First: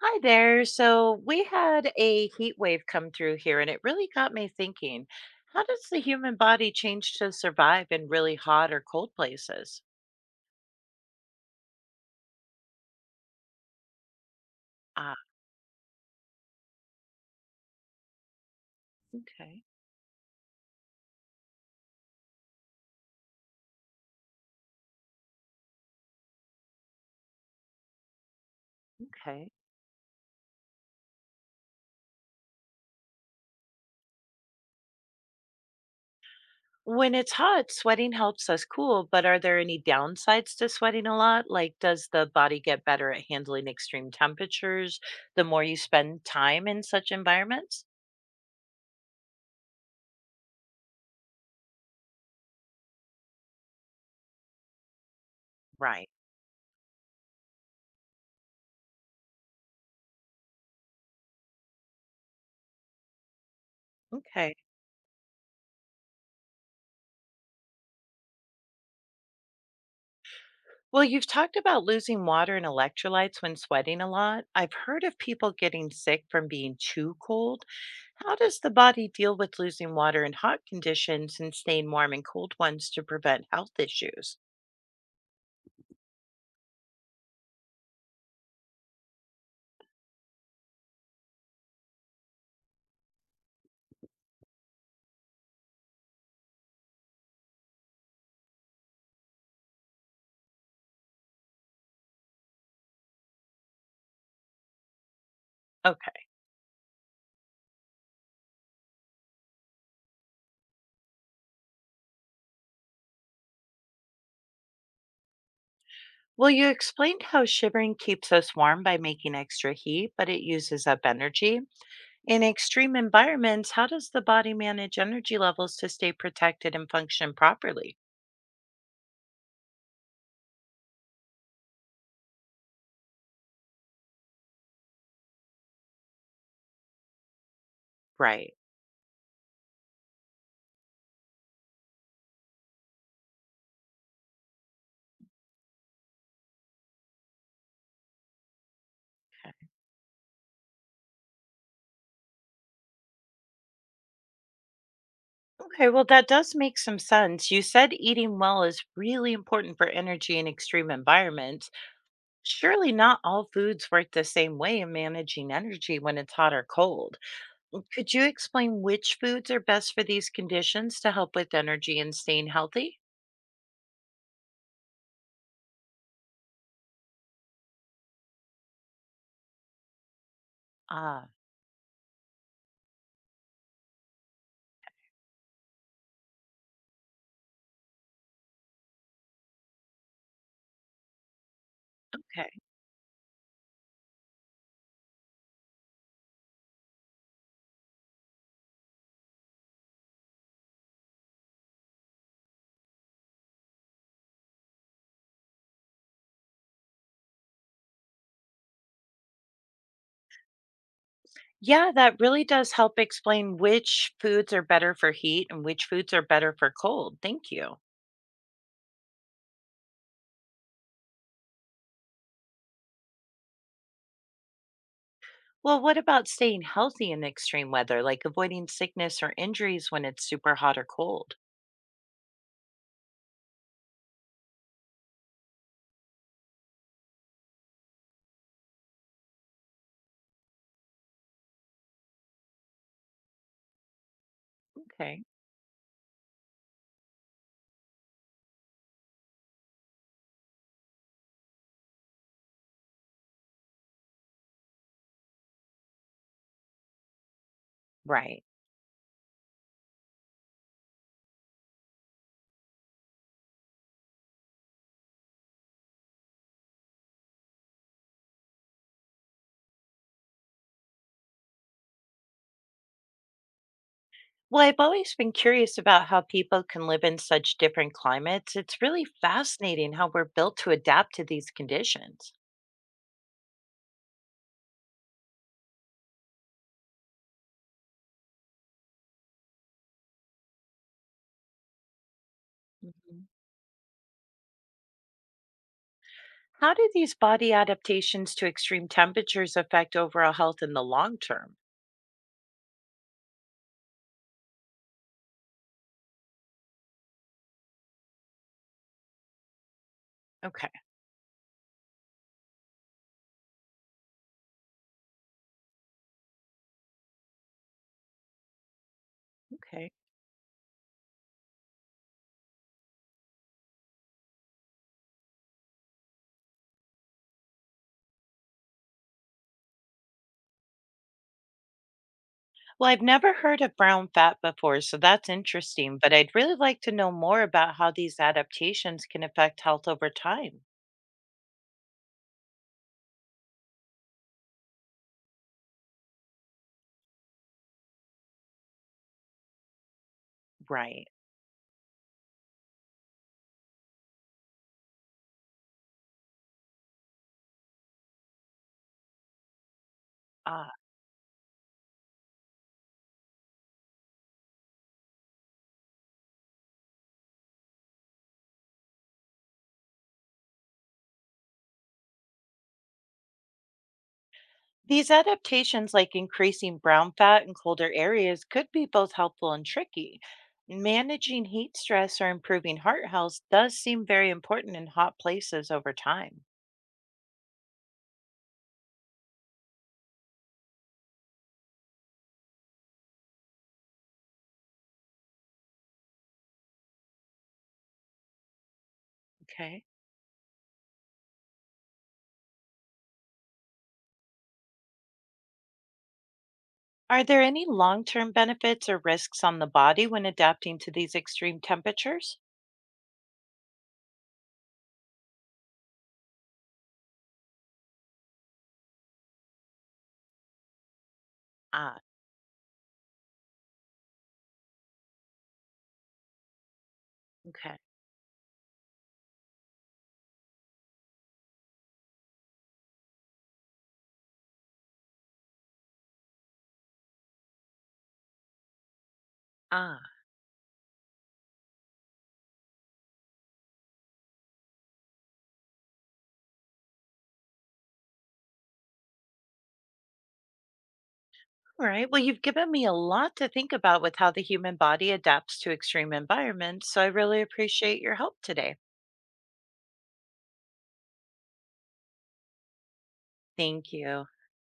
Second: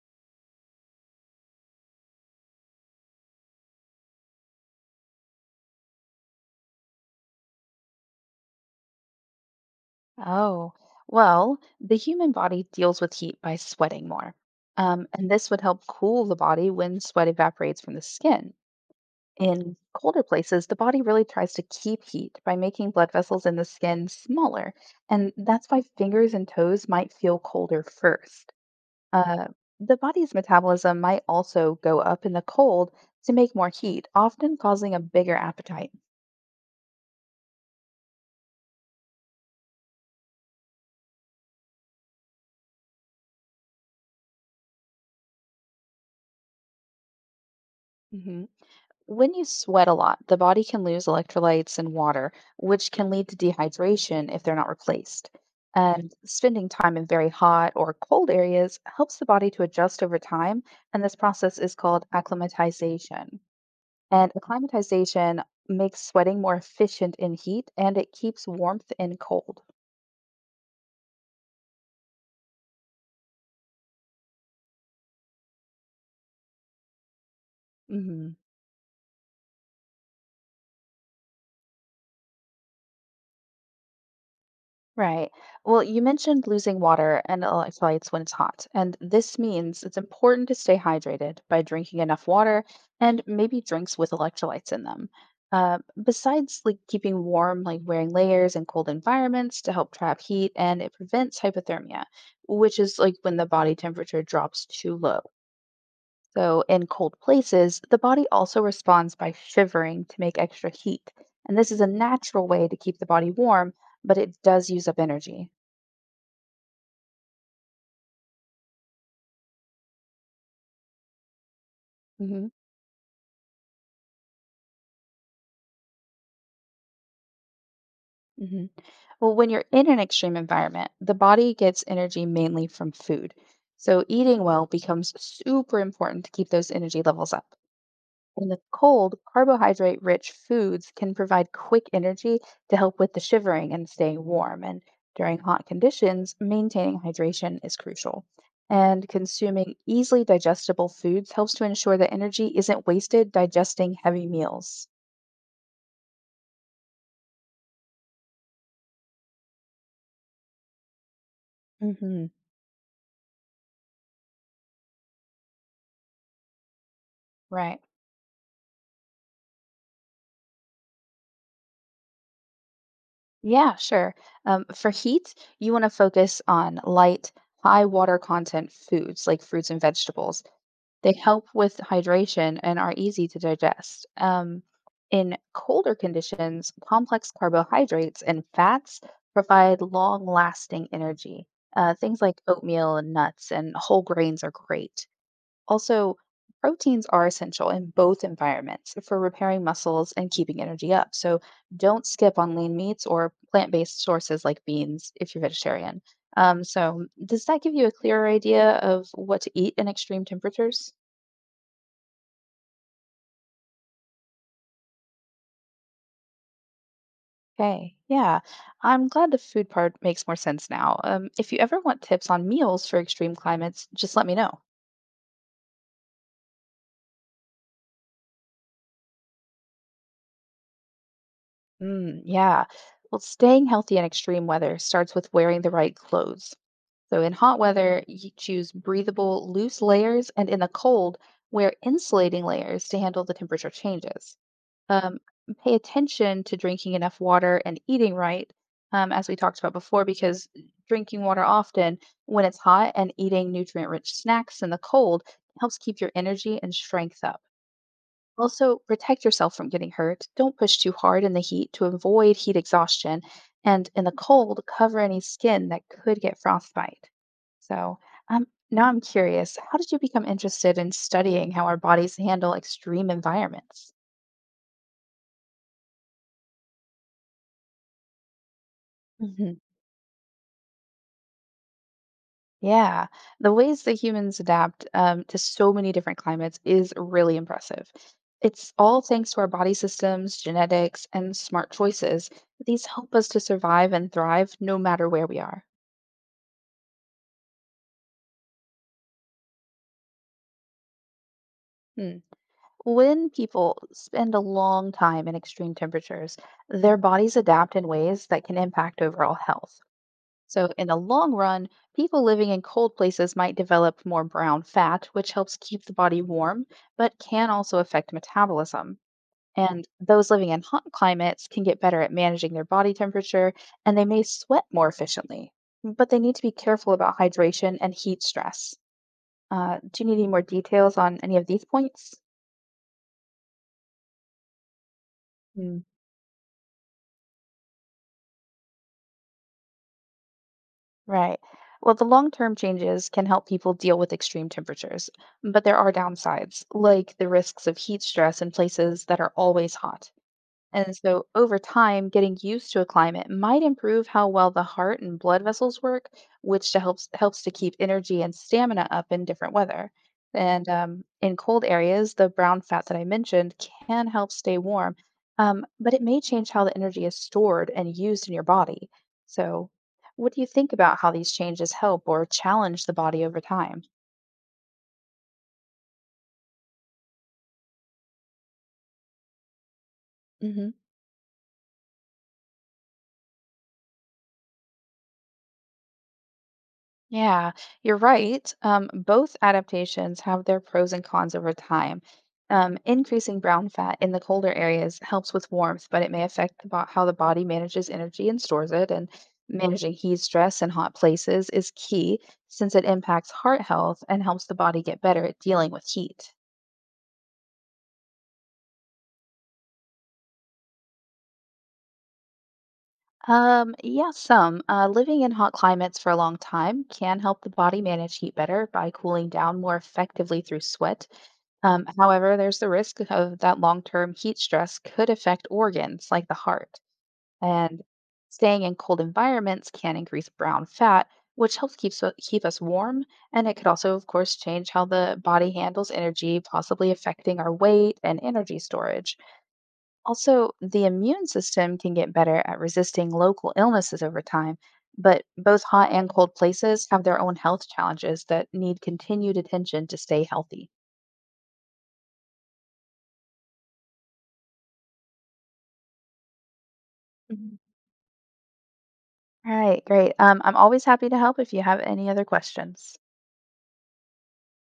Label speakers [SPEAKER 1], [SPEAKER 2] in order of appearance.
[SPEAKER 1] Hi there. So we had a heat wave come through here, and it really got me thinking, how does the human body change to survive in really hot or cold places?
[SPEAKER 2] Oh, well, the human body deals with heat by sweating more.
[SPEAKER 1] Ah,
[SPEAKER 2] And this would help cool the body when sweat evaporates from the skin.
[SPEAKER 1] okay,
[SPEAKER 2] In colder places, the body really tries to keep heat by making blood vessels in the skin smaller. And that's why fingers and toes might feel colder first. Uh,
[SPEAKER 1] okay.
[SPEAKER 2] the body's metabolism might also go up in the cold to make more heat, often causing a bigger appetite.
[SPEAKER 1] When it's hot, sweating helps us cool, but are there any downsides to sweating a lot? Like, does the body get better at handling extreme temperatures the more you spend time in such environments?
[SPEAKER 2] Mhm. When you sweat a lot, the body can lose electrolytes and water, which can lead to dehydration if they're not replaced. Mhm.
[SPEAKER 1] Right.
[SPEAKER 2] And spending time in very hot or cold areas helps the body to adjust over time, and this process is called acclimatization. And
[SPEAKER 1] Okay.
[SPEAKER 2] acclimatization makes sweating more efficient in heat and it keeps warmth in cold.
[SPEAKER 1] Well, you've talked about losing water and electrolytes when sweating a lot. I've heard of people getting sick from being too cold.
[SPEAKER 2] Mhm.
[SPEAKER 1] How does the body deal with losing water in hot conditions and staying warm in cold ones to prevent health issues?
[SPEAKER 2] Right. Well, you mentioned losing water and electrolytes when it's hot, and this means it's important to stay hydrated by drinking enough water and maybe drinks with electrolytes in them. Besides, like keeping warm, like wearing layers in cold environments to help trap heat, and it prevents hypothermia, which is like when the body temperature drops too low.
[SPEAKER 1] Okay.
[SPEAKER 2] So, in cold places, the body also responds by shivering to make extra heat, and this is a natural way to keep the body warm, but it does use up energy.
[SPEAKER 1] Well, you explained how shivering keeps us warm by making extra heat, but it uses up energy. In
[SPEAKER 2] hmm
[SPEAKER 1] extreme environments, how does the body manage energy levels to stay protected and function properly?
[SPEAKER 2] hmm Well, when you're in an extreme environment, the body gets energy mainly from food. So eating well becomes super important to keep those energy levels up. In
[SPEAKER 1] Right.
[SPEAKER 2] the cold, carbohydrate rich foods can provide quick energy to help with the shivering and staying warm. And during hot conditions, maintaining hydration is crucial. And consuming easily digestible foods helps to ensure that energy isn't wasted digesting heavy meals.
[SPEAKER 1] Okay, well, that does make some sense. You said eating well is really important for energy in extreme environments.
[SPEAKER 2] hmm
[SPEAKER 1] Surely not all foods work the same way in managing energy when it's hot or cold.
[SPEAKER 2] Right.
[SPEAKER 1] Mm, could you explain which foods are best for these conditions to help with energy and staying healthy?
[SPEAKER 2] Yeah, sure. For heat, you want to focus on light, high water content foods like fruits and vegetables. They
[SPEAKER 1] Ah,
[SPEAKER 2] help with hydration and are easy to digest. In colder conditions, complex carbohydrates and fats provide long-lasting energy. Things like
[SPEAKER 1] okay.
[SPEAKER 2] oatmeal and nuts and whole grains are great. Also, proteins are essential in both environments for repairing muscles and keeping energy up. So don't skip on lean meats or plant based sources like beans if you're vegetarian. So does that give you a clearer idea of what to eat in extreme temperatures?
[SPEAKER 1] Yeah, that really does help explain which foods are better for heat and which foods are better for cold. Thank you.
[SPEAKER 2] Okay, yeah. I'm glad the food part makes more sense now. If you ever want tips on meals for extreme climates, just let me know.
[SPEAKER 1] Well, what about staying healthy in extreme weather, like avoiding sickness or injuries when it's super hot or cold?
[SPEAKER 2] Mm, yeah. Well, staying healthy in extreme weather starts with wearing the right clothes. So in hot weather, you choose breathable, loose layers, and in the cold, wear insulating layers to handle the temperature changes. Um,
[SPEAKER 1] Okay.
[SPEAKER 2] Pay attention to drinking enough water and eating right, as we talked about before, because drinking water often when it's hot and eating nutrient rich snacks in the cold helps keep your energy and strength up.
[SPEAKER 1] Right.
[SPEAKER 2] Also, protect yourself from getting hurt. Don't push too hard in the heat to avoid heat exhaustion. And in the cold, cover any skin that could get frostbite. So now I'm curious how did you become interested in studying how our bodies handle extreme environments?
[SPEAKER 1] Well, I've always been curious about how people can live in such different climates. It's really
[SPEAKER 2] hmm
[SPEAKER 1] fascinating how we're built to adapt to these conditions.
[SPEAKER 2] Yeah, the ways that humans adapt to so many different climates is really impressive. It's all thanks to our body systems, genetics, and smart choices. These help us
[SPEAKER 1] Mhm.
[SPEAKER 2] to survive and thrive no matter where we are.
[SPEAKER 1] How do these body adaptations to extreme temperatures affect overall health in the long term?
[SPEAKER 2] Hmm. When people spend a long time in extreme temperatures, their bodies adapt in ways that can impact overall health. So,
[SPEAKER 1] Okay.
[SPEAKER 2] in the long run, people living in cold places might develop more brown fat, which helps keep the body warm, but can also affect metabolism. And
[SPEAKER 1] Okay.
[SPEAKER 2] those living in hot climates can get better at managing their body temperature, and they may sweat more efficiently. But they need to be careful about hydration and heat stress. Do you need any more details on any of these points?
[SPEAKER 1] Well, I've never heard of brown fat before, so that's
[SPEAKER 2] Hmm.
[SPEAKER 1] interesting, but I'd really like to know more about how these adaptations can affect health over time.
[SPEAKER 2] Right. Well, the long-term changes can help people deal with extreme temperatures, but there are downsides, like the risks of heat stress in places that are always hot. And
[SPEAKER 1] Right.
[SPEAKER 2] so, over time, getting used to a climate might improve how well the heart and blood vessels work, which to helps to keep energy and stamina up in different weather.
[SPEAKER 1] Uh,
[SPEAKER 2] And in cold areas, the brown fat that I mentioned can help stay warm, but it may change how the energy is stored and used in your body. So, what do you think about how these changes help or challenge the body over time?
[SPEAKER 1] these adaptations, like increasing brown fat in colder areas, could be both helpful and tricky.
[SPEAKER 2] hmm
[SPEAKER 1] Managing heat stress or improving heart health does seem very important in hot places over time.
[SPEAKER 2] Yeah, you're right. Both adaptations have their pros and cons over time. Increasing brown fat in the colder areas helps with warmth, but it may affect how the body manages energy and stores it. And
[SPEAKER 1] Okay.
[SPEAKER 2] managing heat stress in hot places is key since it impacts heart health and helps the body get better at dealing with heat.
[SPEAKER 1] Are there any long term benefits or risks on the body when adapting to these extreme temperatures?
[SPEAKER 2] Yeah, some. Living in hot climates for a long time can help the body manage heat better by cooling down more effectively through sweat.
[SPEAKER 1] Ah,
[SPEAKER 2] However, there's the risk of that long-term heat stress could affect organs like the heart.
[SPEAKER 1] okay.
[SPEAKER 2] And staying in cold environments can increase brown fat, which helps keep us warm. And it could also, of course, change how the body handles energy, possibly affecting our weight and energy storage.
[SPEAKER 1] Ah.
[SPEAKER 2] Also, the immune system can get better at resisting local illnesses over time, but both hot and cold places have their own health challenges that need continued attention to stay healthy.
[SPEAKER 1] All right. Well, you've given me a lot to think about with how the human body adapts to extreme environments. So I really
[SPEAKER 2] Mhm.
[SPEAKER 1] appreciate your help today.
[SPEAKER 2] All right, great. I'm always happy to help if you have any other questions.
[SPEAKER 1] Thank you.